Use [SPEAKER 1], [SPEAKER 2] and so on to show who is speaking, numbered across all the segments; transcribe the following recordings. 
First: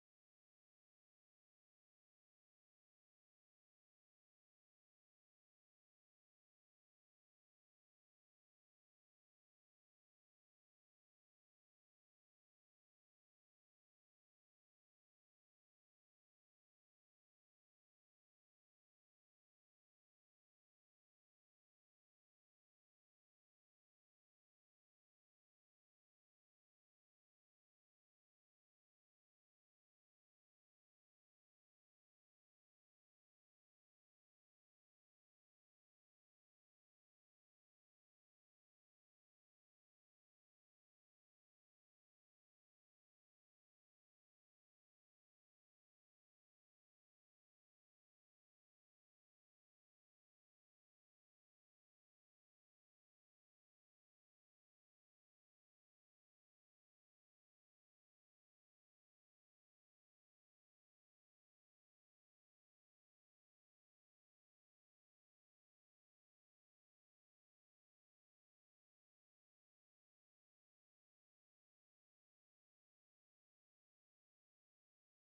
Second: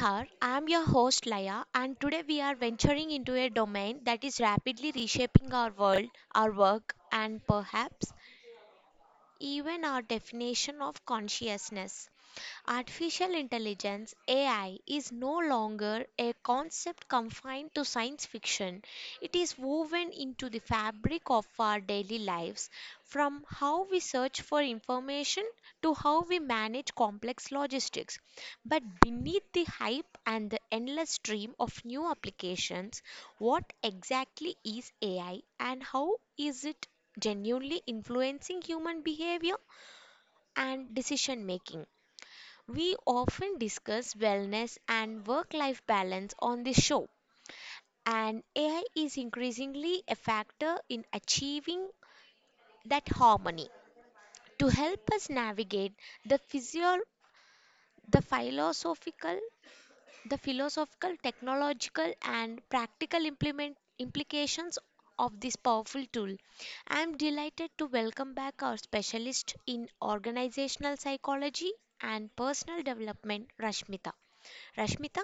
[SPEAKER 1] Hour. I am your host, Laya, and today we are venturing into a domain that is rapidly reshaping our world, our work, and perhaps even our definition of consciousness. Artificial intelligence AI is no longer a concept confined to science fiction. It is woven into the fabric of our daily lives, from how we search for information to how we manage complex logistics. But beneath the hype and the endless stream of new applications, what exactly is AI, and how is it genuinely influencing human behavior and decision making? We often discuss wellness and work life balance on this show, and AI is increasingly a factor in achieving that harmony. To help us navigate the physio- the philosophical The philosophical, technological, and practical implement implications of this powerful tool. I am delighted to welcome back our specialist in organizational psychology and personal development, Rashmita. Rashmita,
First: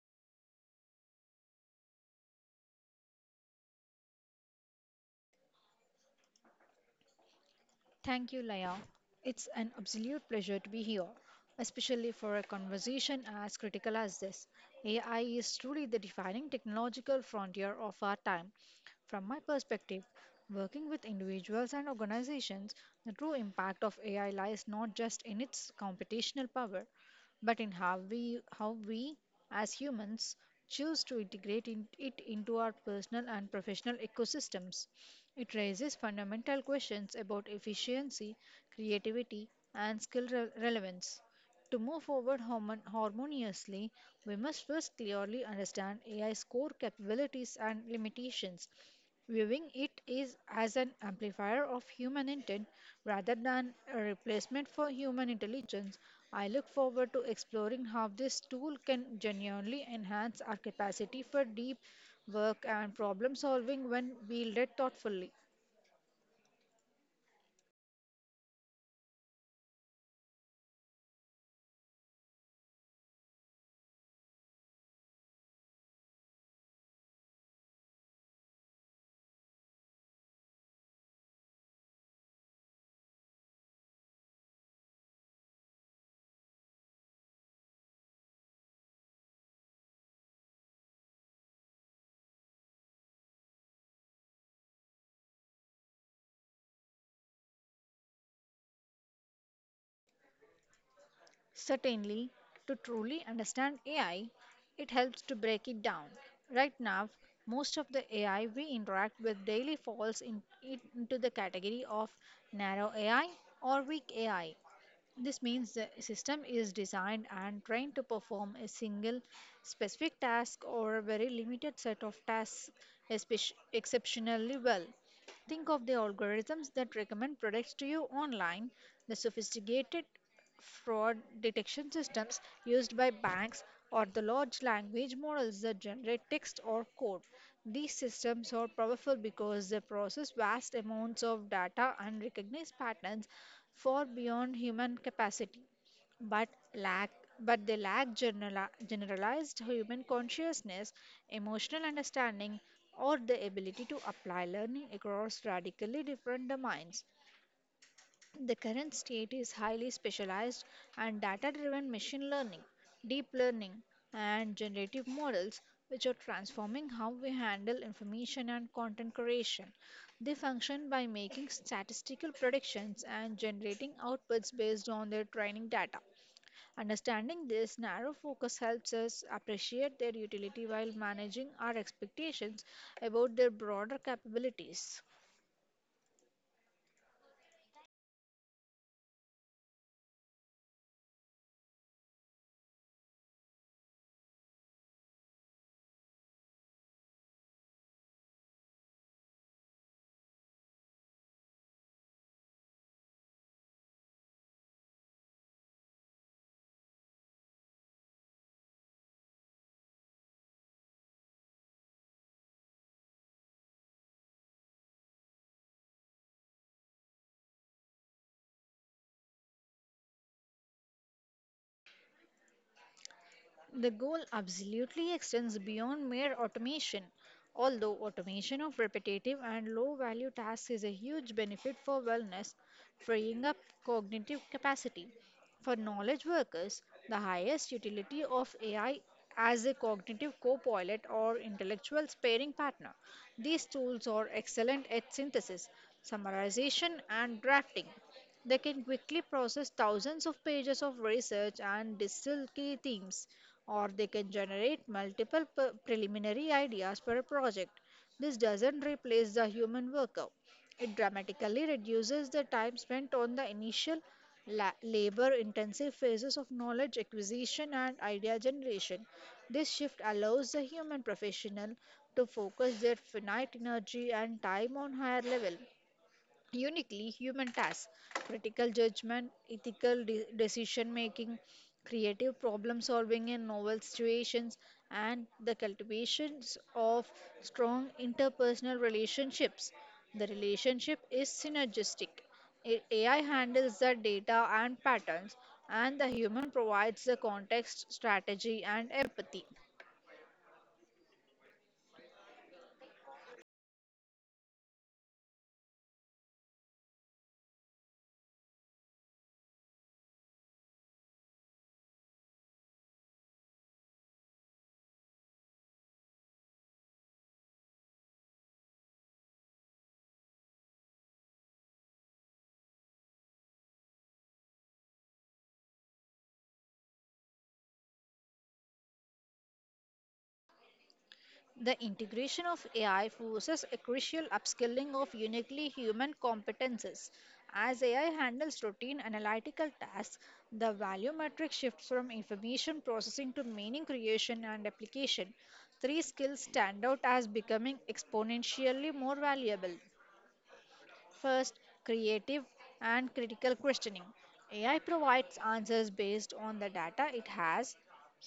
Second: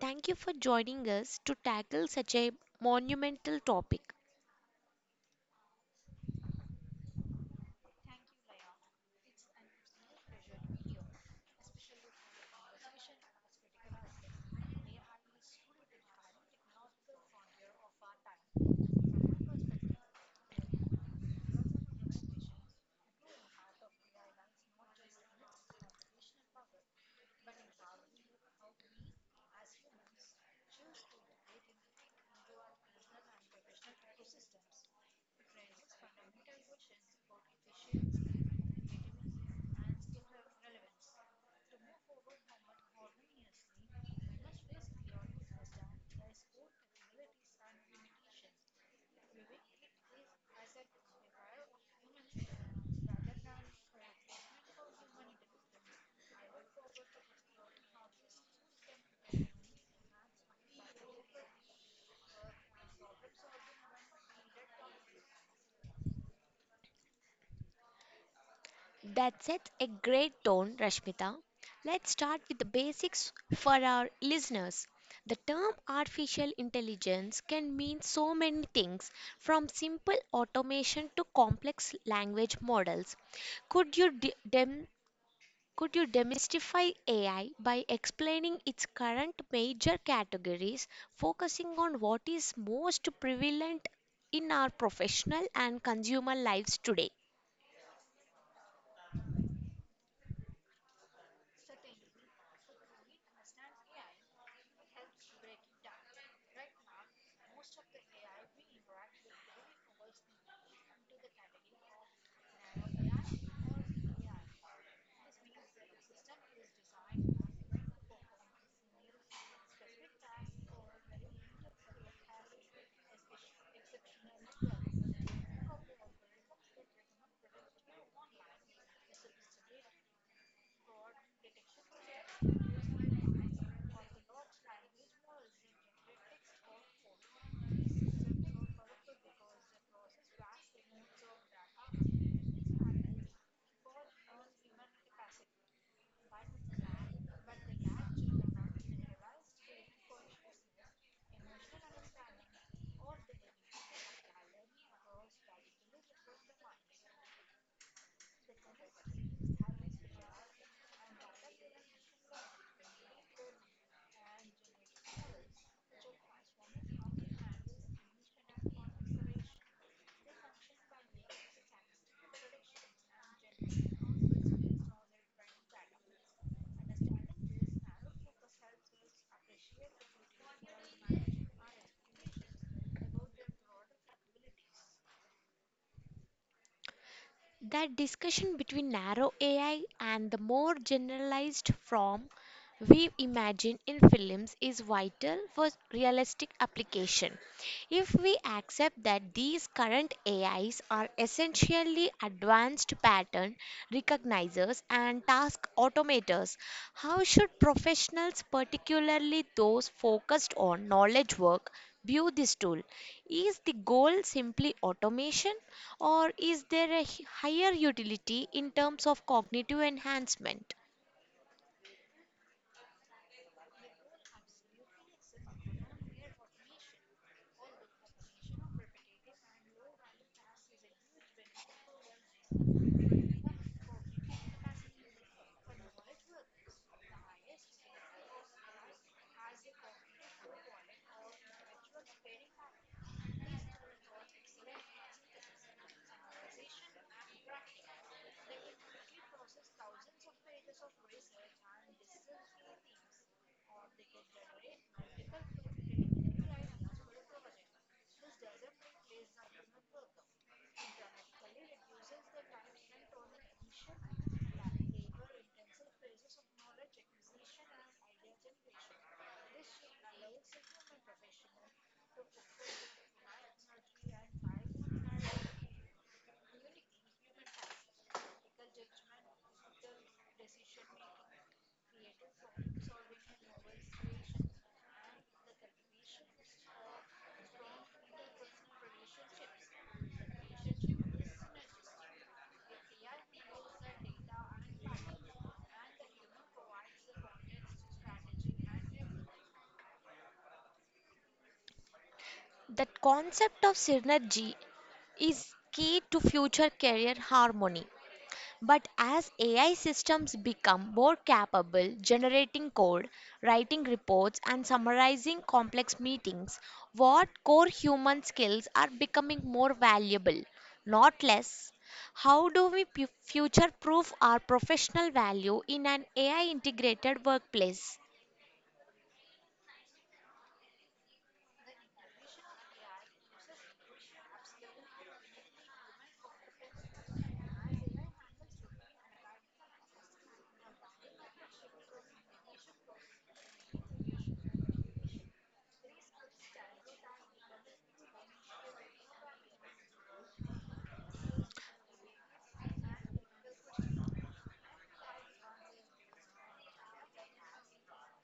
[SPEAKER 1] thank you for joining us to tackle such a monumental topic.
[SPEAKER 2] Thank you, Laya. It's an absolute pleasure to be here, especially for a conversation as critical as this. AI is truly the defining technological frontier of our time. From my perspective, working with individuals and organizations, the true impact of AI lies not just in its computational power, but in how we as humans choose to integrate it into our personal and professional ecosystems. It raises fundamental questions about efficiency, creativity, and skill relevance. To move forward harmoniously, we must first clearly understand AI's core capabilities and limitations, viewing it is as an amplifier of human intent rather than a replacement for human intelligence. I look forward to exploring how this tool can genuinely enhance our capacity for deep work and problem solving when wielded thoughtfully.
[SPEAKER 1] That sets a great tone, Rashmita. Let's start with the basics for our listeners. The term artificial intelligence can mean so many things, from simple automation to complex language models. Could you de- dem- could you demystify AI by explaining its current major categories, focusing on what is most prevalent in our professional and consumer lives today?
[SPEAKER 2] Certainly, to truly understand AI, it helps to break it down. Right now, most of the AI we interact with daily falls into the category of narrow AI or weak AI. This means the system is designed and trained to perform a single specific task or a very limited set of tasks exceptionally well. Think of the algorithms that recommend products to you online, the sophisticated fraud detection systems used by banks, or the large language models that generate text or code. These systems are powerful because they process vast amounts of data and recognize patterns far beyond human capacity but lack but they lack general, generalized human consciousness, emotional understanding, or the ability to apply learning across radically different domains. The current state is highly specialized and data driven: machine learning, deep learning, and generative models, which are transforming how we handle information and content creation. They function by making statistical predictions and generating outputs based on their training data. Understanding this narrow focus helps us appreciate their utility while managing our expectations about their broader capabilities.
[SPEAKER 1] That discussion between narrow AI and the more generalized form we imagine in films is vital for realistic application. If we accept that these current AIs are essentially advanced pattern recognizers and task automators, how should professionals, particularly those focused on knowledge work, view this tool? Is the goal simply automation, or is there a higher utility in terms of cognitive enhancement?
[SPEAKER 2] The goal absolutely extends beyond mere automation. Although automation of repetitive and low value tasks is a huge benefit for wellness, freeing up cognitive capacity. For knowledge workers, the highest utility of AI as a cognitive co pilot or intellectual sparring partner. These tools are excellent at synthesis, summarization, and drafting. They can quickly process thousands of pages of research and distill key themes, or they can generate multiple preliminary ideas per project. This doesn't replace the human worker. It dramatically reduces the time spent on the initial labor intensive phases of knowledge acquisition and idea generation. This shift allows the human professional to focus their finite energy and time on higher level, uniquely human tasks: critical judgment, ethical decision making, creative problem solving in novel situations, and the cultivations of strong interpersonal relationships. The relationship is synergistic. AI handles the data and patterns, and the human provides the context, strategy, and empathy.
[SPEAKER 1] That concept of synergy is key to future career harmony. But as AI systems become more capable generating code, writing reports, and summarizing complex meetings, what core human skills are becoming more valuable, not less? How do we future proof our professional value in an AI integrated workplace?
[SPEAKER 2] The integration of AI forces a crucial upskilling of uniquely human competences. As AI handles routine analytical tasks, the value metric shifts from information processing to meaning creation and application. Three skills stand out as becoming exponentially more valuable. First, creative and critical questioning. AI provides answers based on the data it has.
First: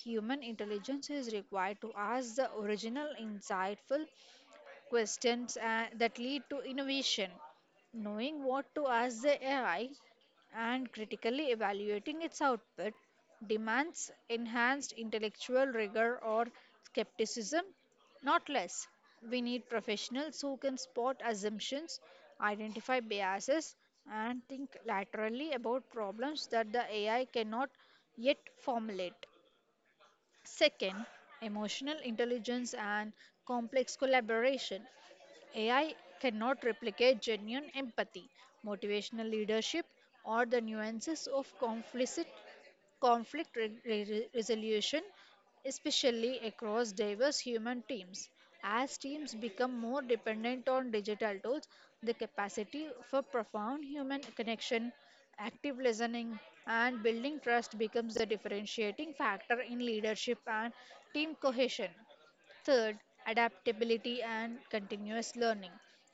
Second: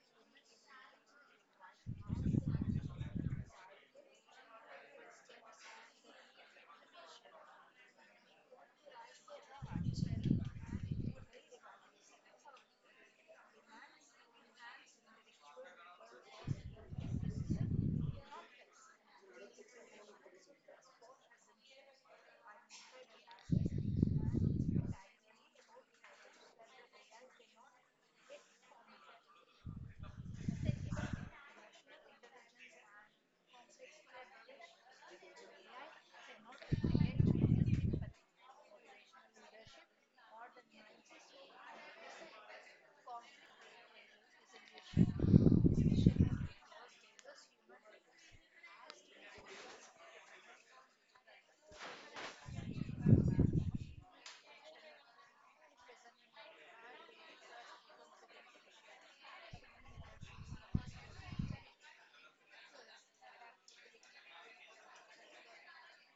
[SPEAKER 2] Human intelligence is required to ask the original, insightful questions that lead to innovation. Knowing what to ask the AI and critically evaluating its output demands enhanced intellectual rigor or skepticism, not less. We need professionals who can spot assumptions, identify biases, and think laterally about problems that the AI cannot yet formulate. Second, emotional intelligence and complex collaboration. AI cannot replicate genuine empathy, motivational leadership, or the nuances of conflict resolution, especially across diverse human teams. As teams become more dependent on digital tools, the capacity for profound human connection, active listening, and building trust becomes the differentiating factor in leadership and team cohesion. Third, adaptability and continuous learning.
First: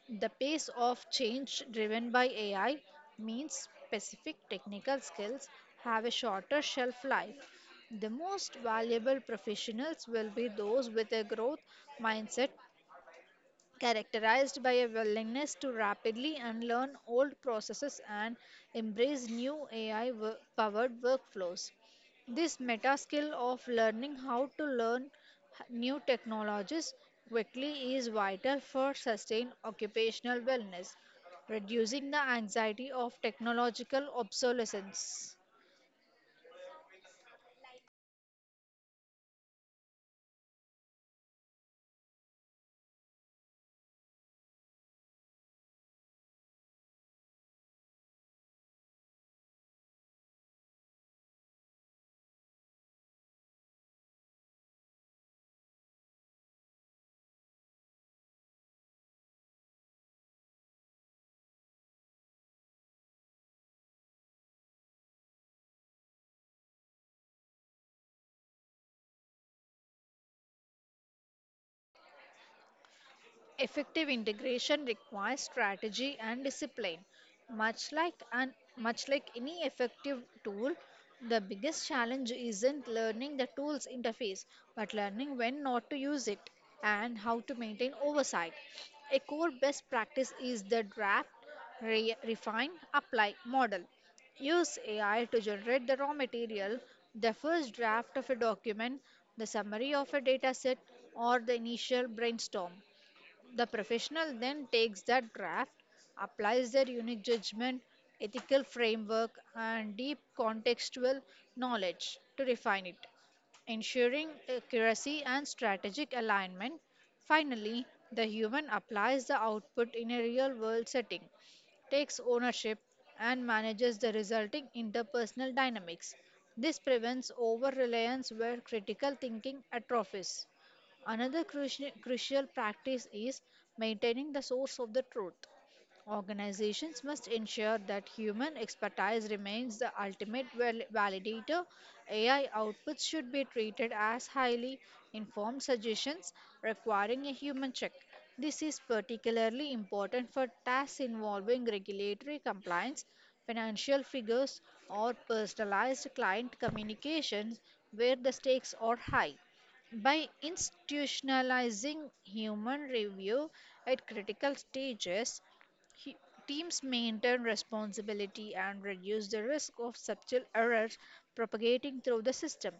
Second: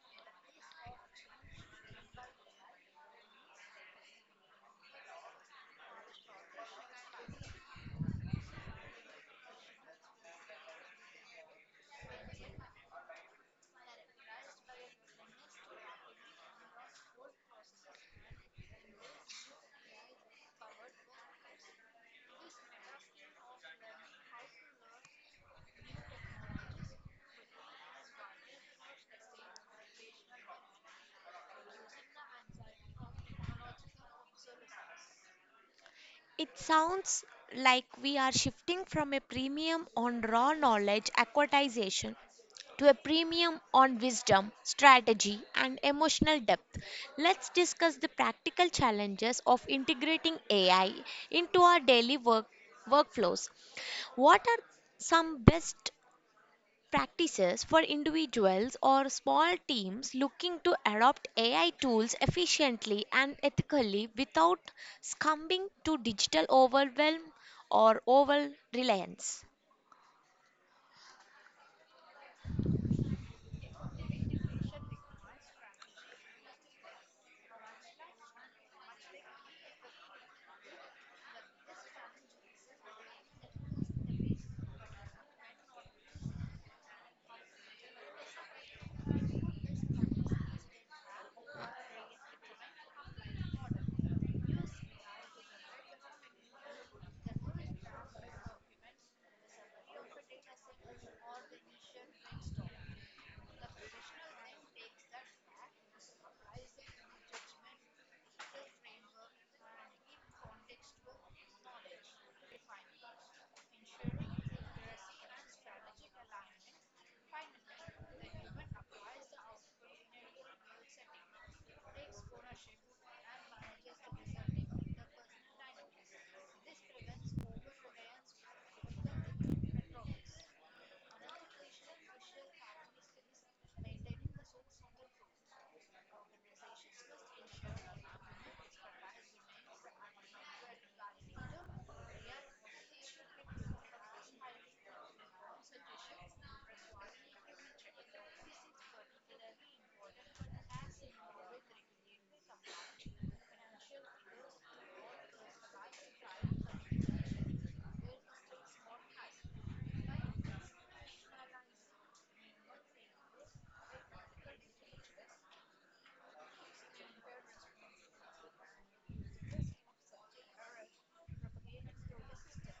[SPEAKER 2] The pace of change driven by AI means specific technical skills have a shorter shelf life. The most valuable professionals will be those with a growth mindset characterized by a willingness to rapidly unlearn old processes and embrace new AI powered workflows. This meta skill of learning how to learn new technologies quickly is vital for sustained occupational wellness, reducing the anxiety of technological obsolescence.
[SPEAKER 1] It sounds like we are shifting from a premium on raw knowledge acquisition to a premium on wisdom, strategy, and emotional depth. Let's discuss the practical challenges of integrating AI into our daily workflows. What are some best practices for individuals or small teams looking to adopt AI tools efficiently and ethically without succumbing to digital overwhelm or over reliance?
[SPEAKER 2] Effective integration requires strategy and discipline. Much like an, much like any effective tool, the biggest challenge isn't learning the tool's interface, but learning when not to use it and how to maintain oversight. A core best practice is the draft, refine, apply model. Use AI to generate the raw material, the first draft of a document, the summary of a dataset, or the initial brainstorm. The professional then takes that draft, applies their unique judgment, ethical framework, and deep contextual knowledge to refine it, ensuring accuracy and strategic alignment. Finally, the human applies the output in a real world setting, takes ownership, and manages the resulting interpersonal dynamics. This prevents over reliance where critical thinking atrophies. Another crucial practice is maintaining the source of the truth. Organizations must ensure that human expertise remains the ultimate validator. AI outputs should be treated as highly informed suggestions requiring a human check. This is particularly important for tasks involving regulatory compliance, financial figures, or personalized client communications where the stakes are high. By institutionalizing human review at critical stages, he- teams maintain responsibility and reduce the risk of subtle errors propagating through the system.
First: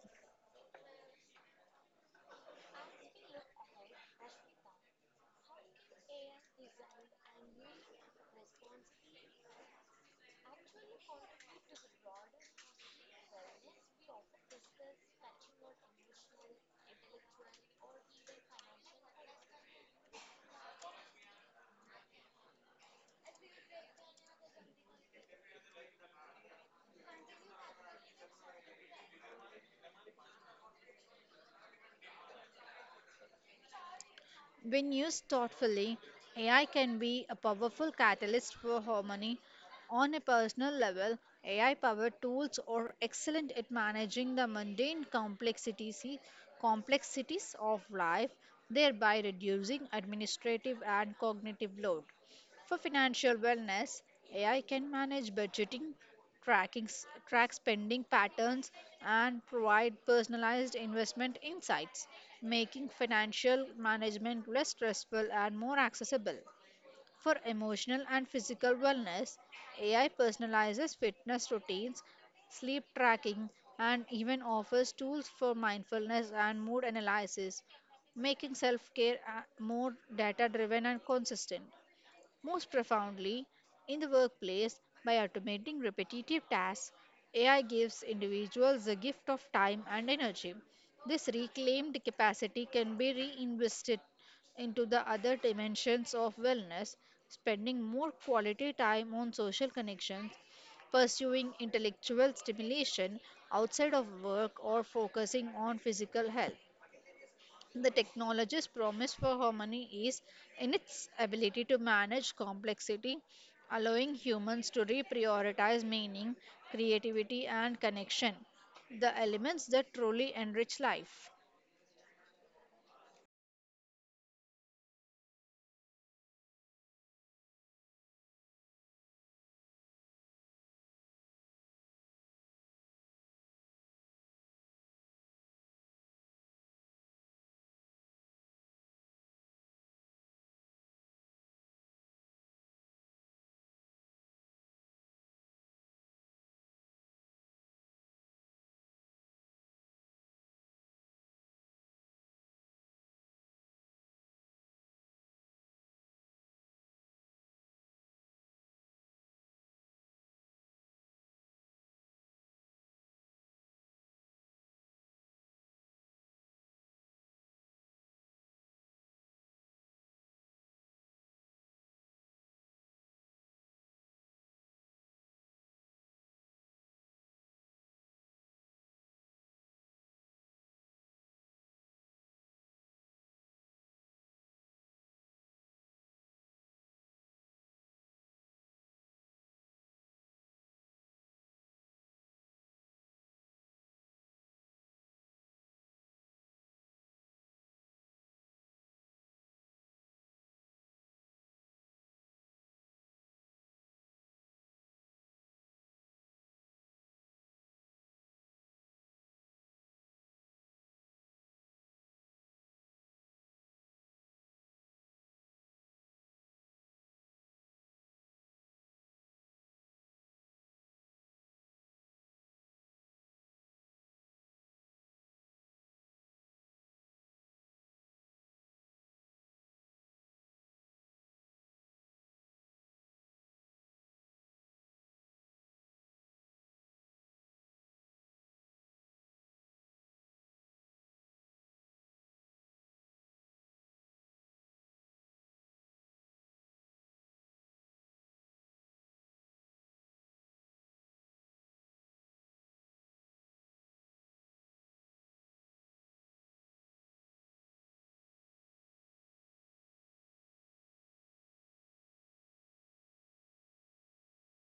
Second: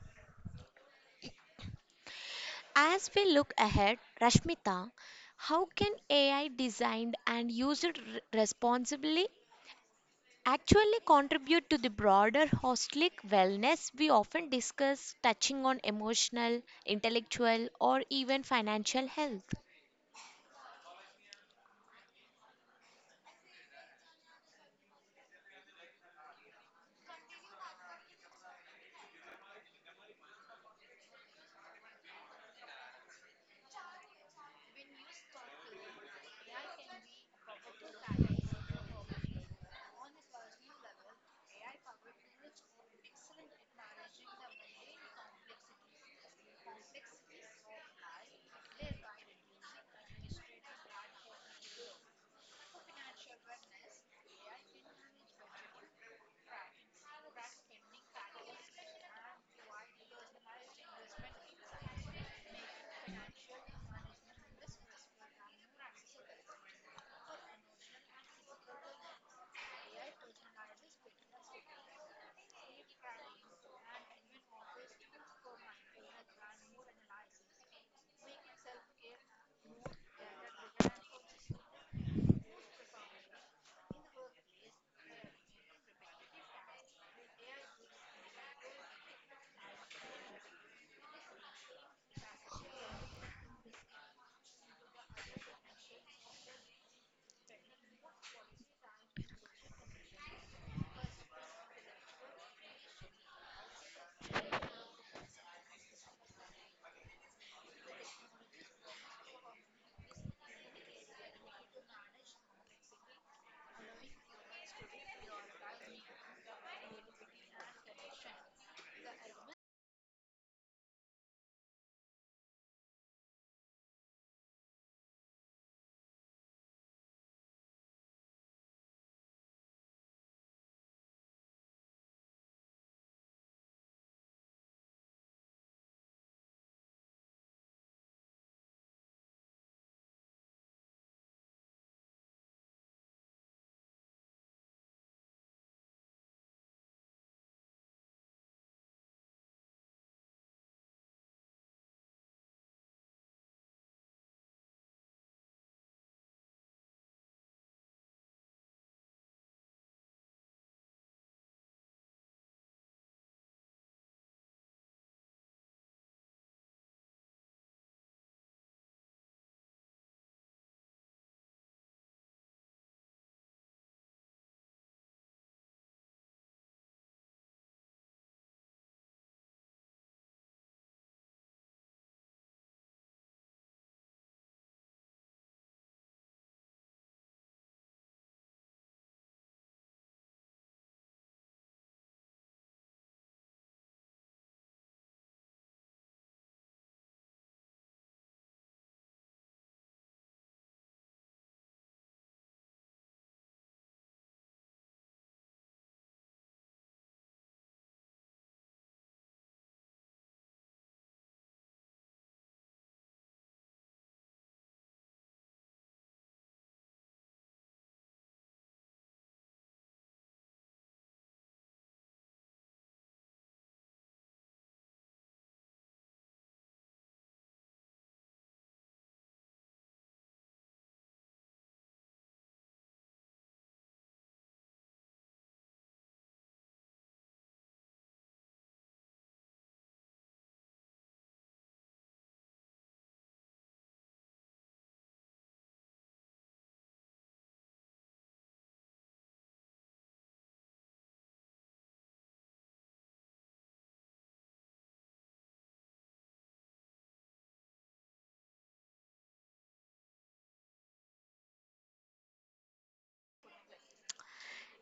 [SPEAKER 1] As we look ahead, Rashmita, how can AI designed and used responsibly actually contribute to the broader holistic wellness we often discuss, touching on emotional, intellectual, or even financial health?
[SPEAKER 2] When used thoughtfully, AI can be a powerful catalyst for harmony. On a personal level, AI powered tools are excellent at managing the complexities of life, thereby reducing administrative and cognitive load. For financial wellness, AI can manage budgeting, track spending patterns, and provide personalized investment insights, making financial management less stressful and more accessible. For emotional and physical wellness, AI personalizes fitness routines, sleep tracking, and even offers tools for mindfulness and mood analysis, making self care more data driven and consistent. Most profoundly, in the workplace, by automating repetitive tasks, AI gives individuals the gift of time and energy. This reclaimed capacity can be reinvested into the other dimensions of wellness, spending more quality time on social connections, pursuing intellectual stimulation outside of work, or focusing on physical health. The technology's promise for harmony is in its ability to manage complexity, allowing humans to reprioritize meaning, creativity, and connection, the elements that truly enrich life.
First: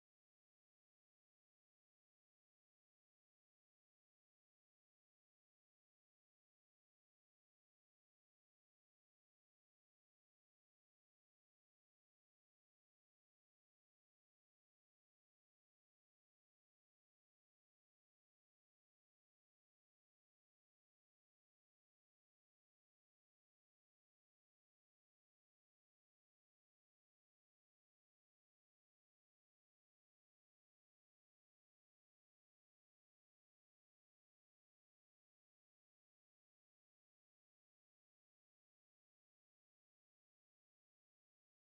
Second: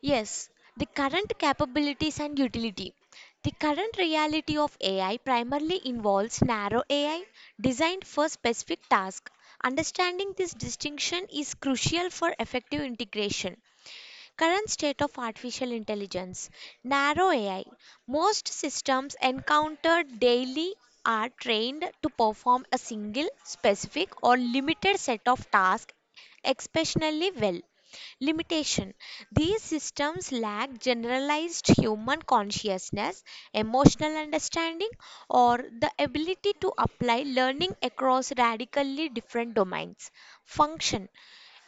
[SPEAKER 1] Yes, the current capabilities and utility. The current reality of AI primarily involves narrow AI designed for specific tasks. Understanding this distinction is crucial for effective integration. Current state of artificial intelligence, narrow AI. Most systems encountered daily are trained to perform a single, specific, or limited set of tasks exceptionally well. Limitation: these systems lack generalized human consciousness, emotional understanding, or the ability to apply learning across radically different domains. Function:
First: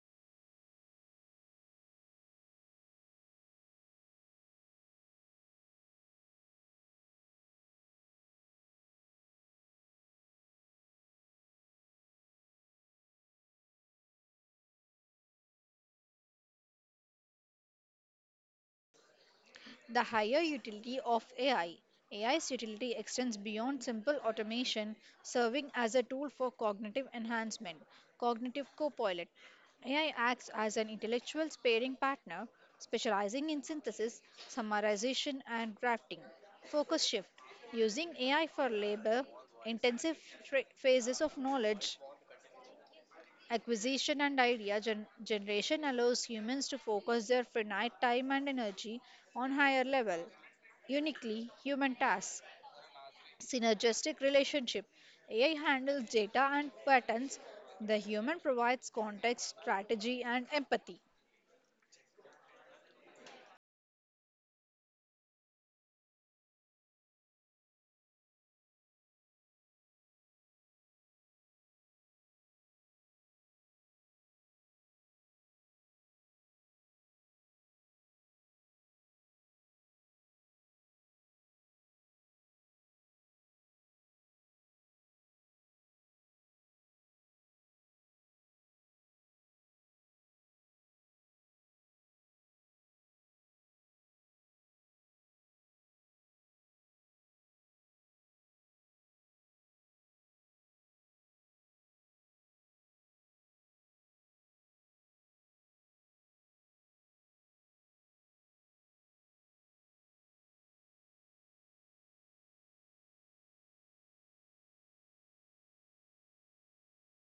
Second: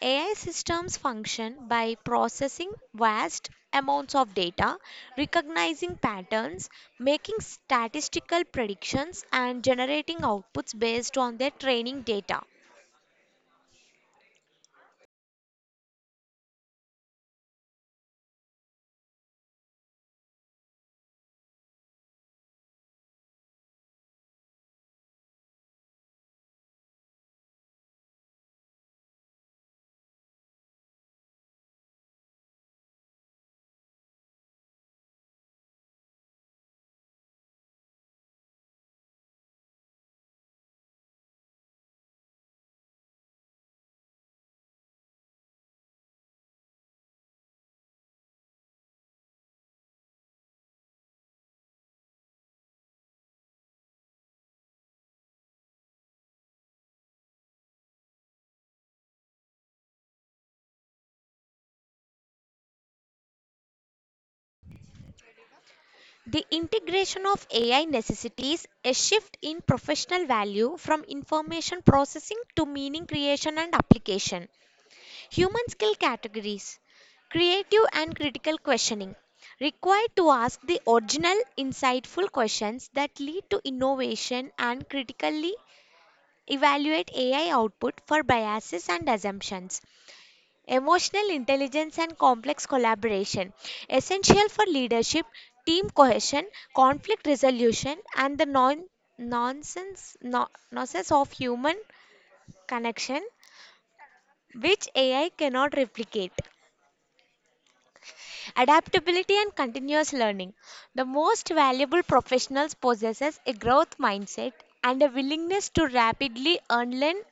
[SPEAKER 1] AI systems function by processing vast amounts of data, recognizing patterns, making statistical predictions, and generating outputs based on their training data.
[SPEAKER 2] The higher utility of AI. AI's utility extends beyond simple automation, serving as a tool for cognitive enhancement, cognitive co-pilot. AI acts as an intellectual sparring partner, specializing in synthesis, summarization, and drafting. Focus shift. Using AI for labor intensive phases of knowledge acquisition and idea generation allows humans to focus their finite time and energy on higher level, uniquely human tasks. Synergistic relationship. AI handles data and patterns. The human provides context, strategy, and empathy.
[SPEAKER 1] The integration of AI necessitates a shift in professional value from information processing to meaning creation and application. Human skill categories: creative and critical questioning required to ask the original insightful questions that lead to innovation and critically evaluate AI output for biases and assumptions. Emotional intelligence and complex collaboration essential for leadership, team cohesion, conflict resolution, and the non nonsense no, nonsense of human connection, which AI cannot replicate. Adaptability and continuous learning. The most valuable professionals possesses a growth mindset and a willingness to rapidly unlearn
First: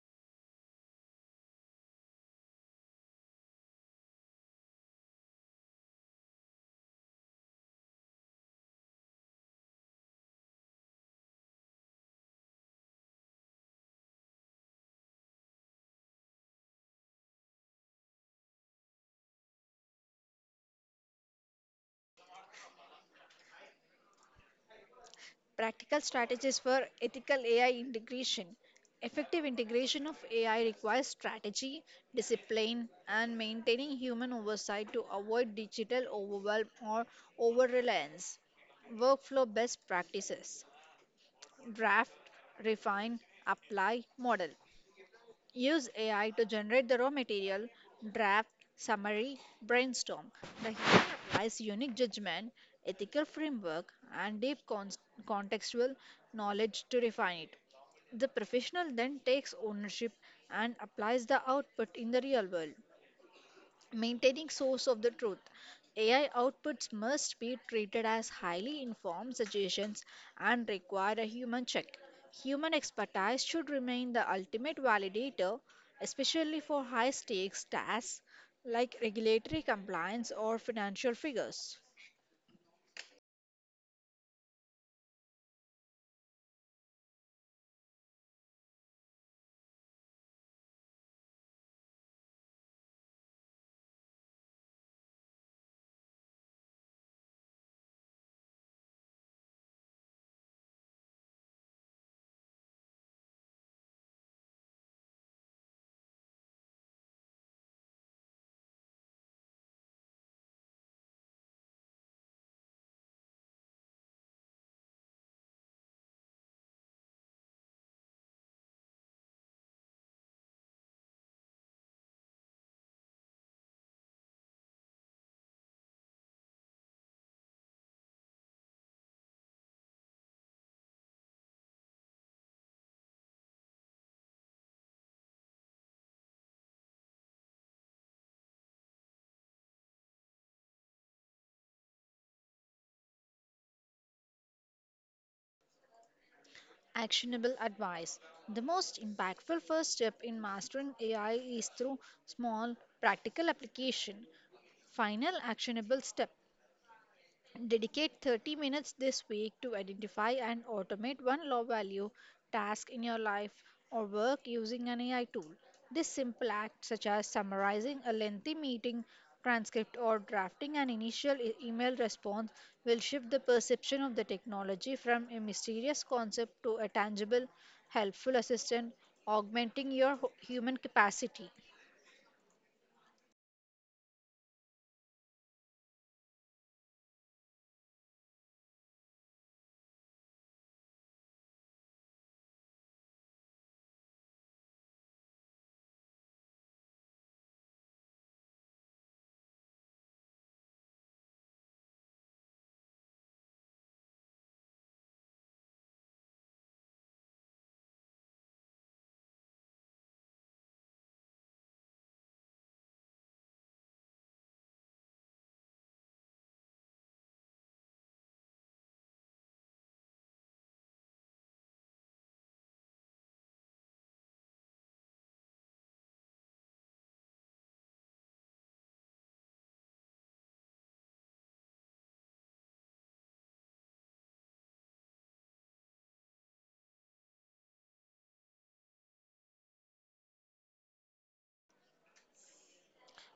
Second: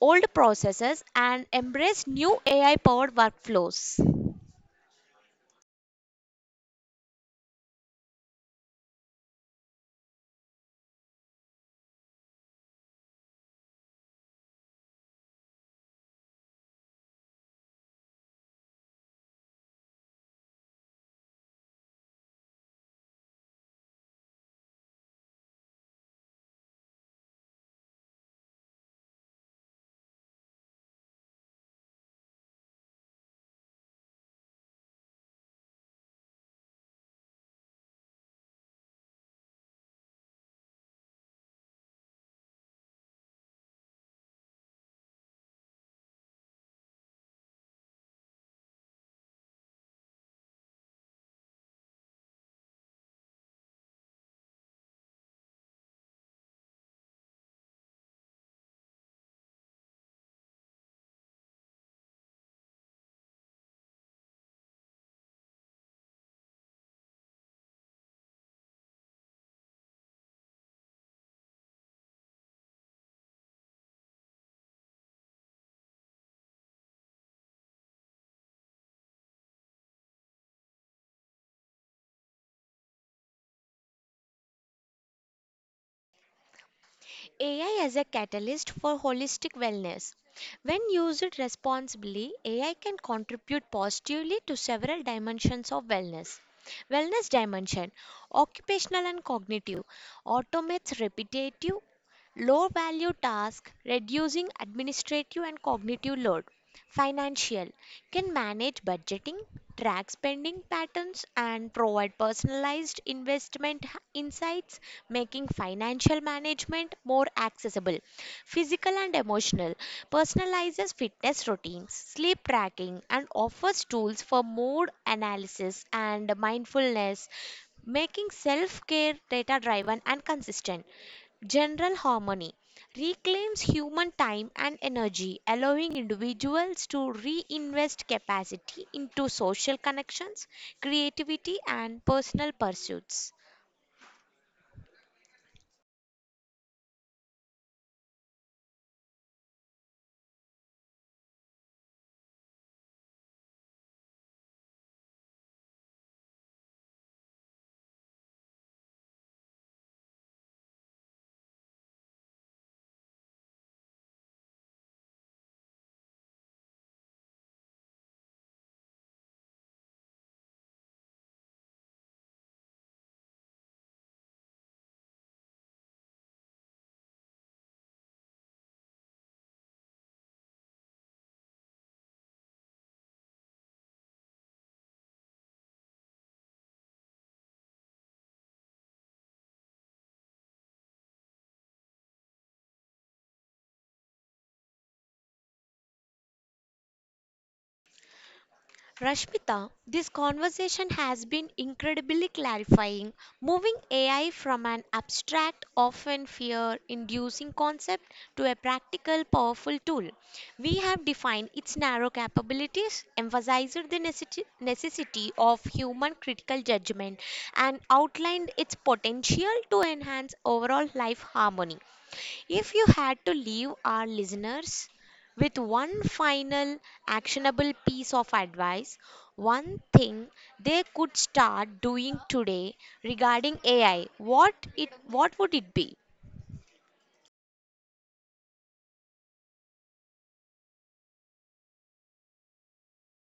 [SPEAKER 1] old processes and embrace new AI powered workflows.
[SPEAKER 2] Practical strategies for ethical AI integration. Effective integration of AI requires strategy, discipline, and maintaining human oversight to avoid digital overwhelm or over reliance. Workflow best practices. Draft, refine, apply, model. Use AI to generate the raw material, draft, summary, brainstorm. The human applies unique judgment, ethical framework, and deep contextual knowledge to refine it. The professional then takes ownership and applies the output in the real world. Maintaining source of the truth. AI outputs must be treated as highly informed suggestions and require a human check. Human expertise should remain the ultimate validator, especially for high stakes tasks like regulatory compliance or financial figures.
[SPEAKER 1] AI as a catalyst for holistic wellness. When used responsibly, AI can contribute positively to several dimensions of wellness. Wellness dimension: occupational and cognitive automates repetitive low value tasks, reducing administrative and cognitive load. Financial: can manage budgeting, track spending patterns, and provide personalized investment insights, making financial management more accessible. Physical and emotional: personalizes fitness routines, sleep tracking, and offers tools for mood analysis and mindfulness, making self care data driven and consistent. General harmony: reclaims human time and energy, allowing individuals to reinvest capacity into social connections, creativity, and personal pursuits.
[SPEAKER 2] Actionable advice. The most impactful first step in mastering AI is through small, practical application. Final actionable step: dedicate 30 minutes this week to identify and automate one low value task in your life or work using an AI tool. This simple act, such as summarizing a lengthy meeting transcript or drafting an initial email response, will shift the perception of the technology from a mysterious concept to a tangible, helpful assistant, augmenting your human capacity.
[SPEAKER 1] Rashmita, this conversation has been incredibly clarifying, moving AI from an abstract, often fear inducing concept to a practical, powerful tool. We have defined its narrow capabilities, emphasized the necessity of human critical judgment, and outlined its potential to enhance overall life harmony. If you had to leave our listeners with one final actionable piece of advice, one thing they could start doing today regarding AI, what would it be?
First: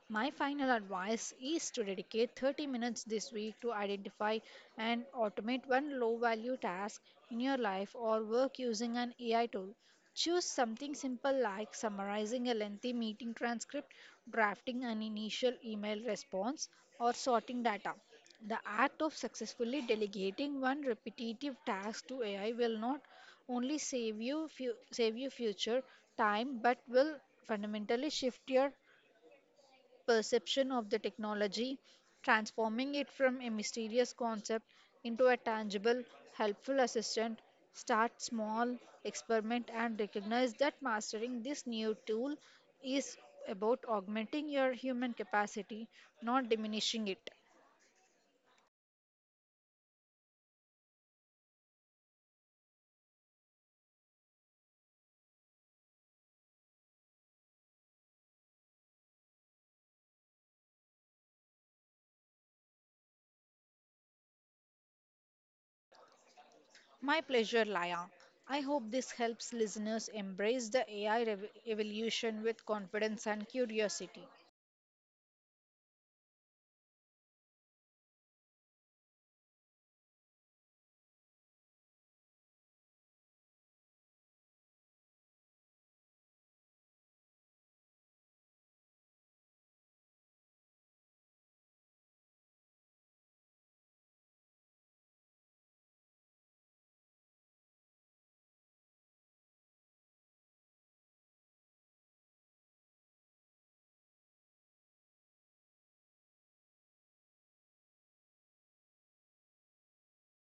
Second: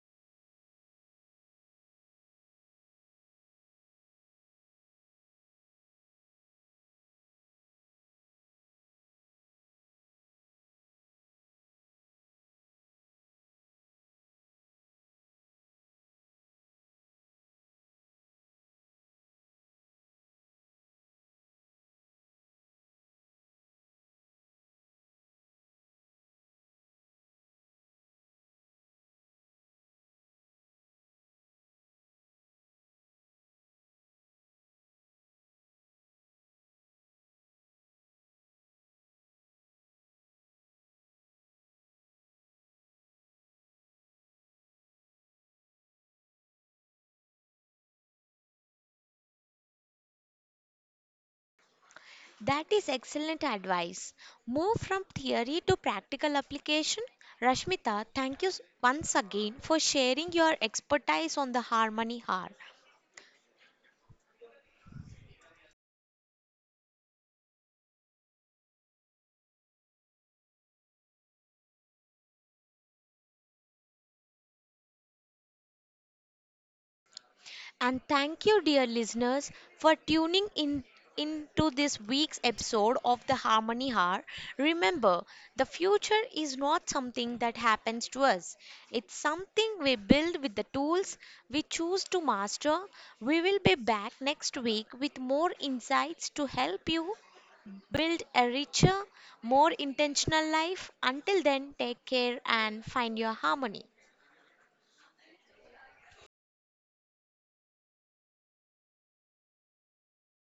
[SPEAKER 2] My final advice is to dedicate 30 minutes this week to identify and automate one low value task in your life or work using an AI tool. Choose something simple like summarizing a lengthy meeting transcript, drafting an initial email response, or sorting data. The act of successfully delegating one repetitive task to AI will not only save you future time but will fundamentally shift your perception of the technology, transforming it from a mysterious concept into a tangible, helpful assistant. Start small, experiment, and recognize that mastering this new tool is about augmenting your human capacity, not diminishing it.
[SPEAKER 1] That is excellent advice. Move from theory to practical application. Rashmita, thank you once again for sharing your expertise on the Harmony Hour.
[SPEAKER 2] My pleasure, Laya. I hope this helps listeners embrace the AI evolution with confidence and curiosity.
[SPEAKER 1] And thank you, dear listeners, for tuning in into this week's episode of the Harmony Hour. Remember, the future is not something that happens to us. It's something we build with the tools we choose to master. We will be back next week with more insights to help you build a richer, more intentional life. Until then, take care and find your harmony.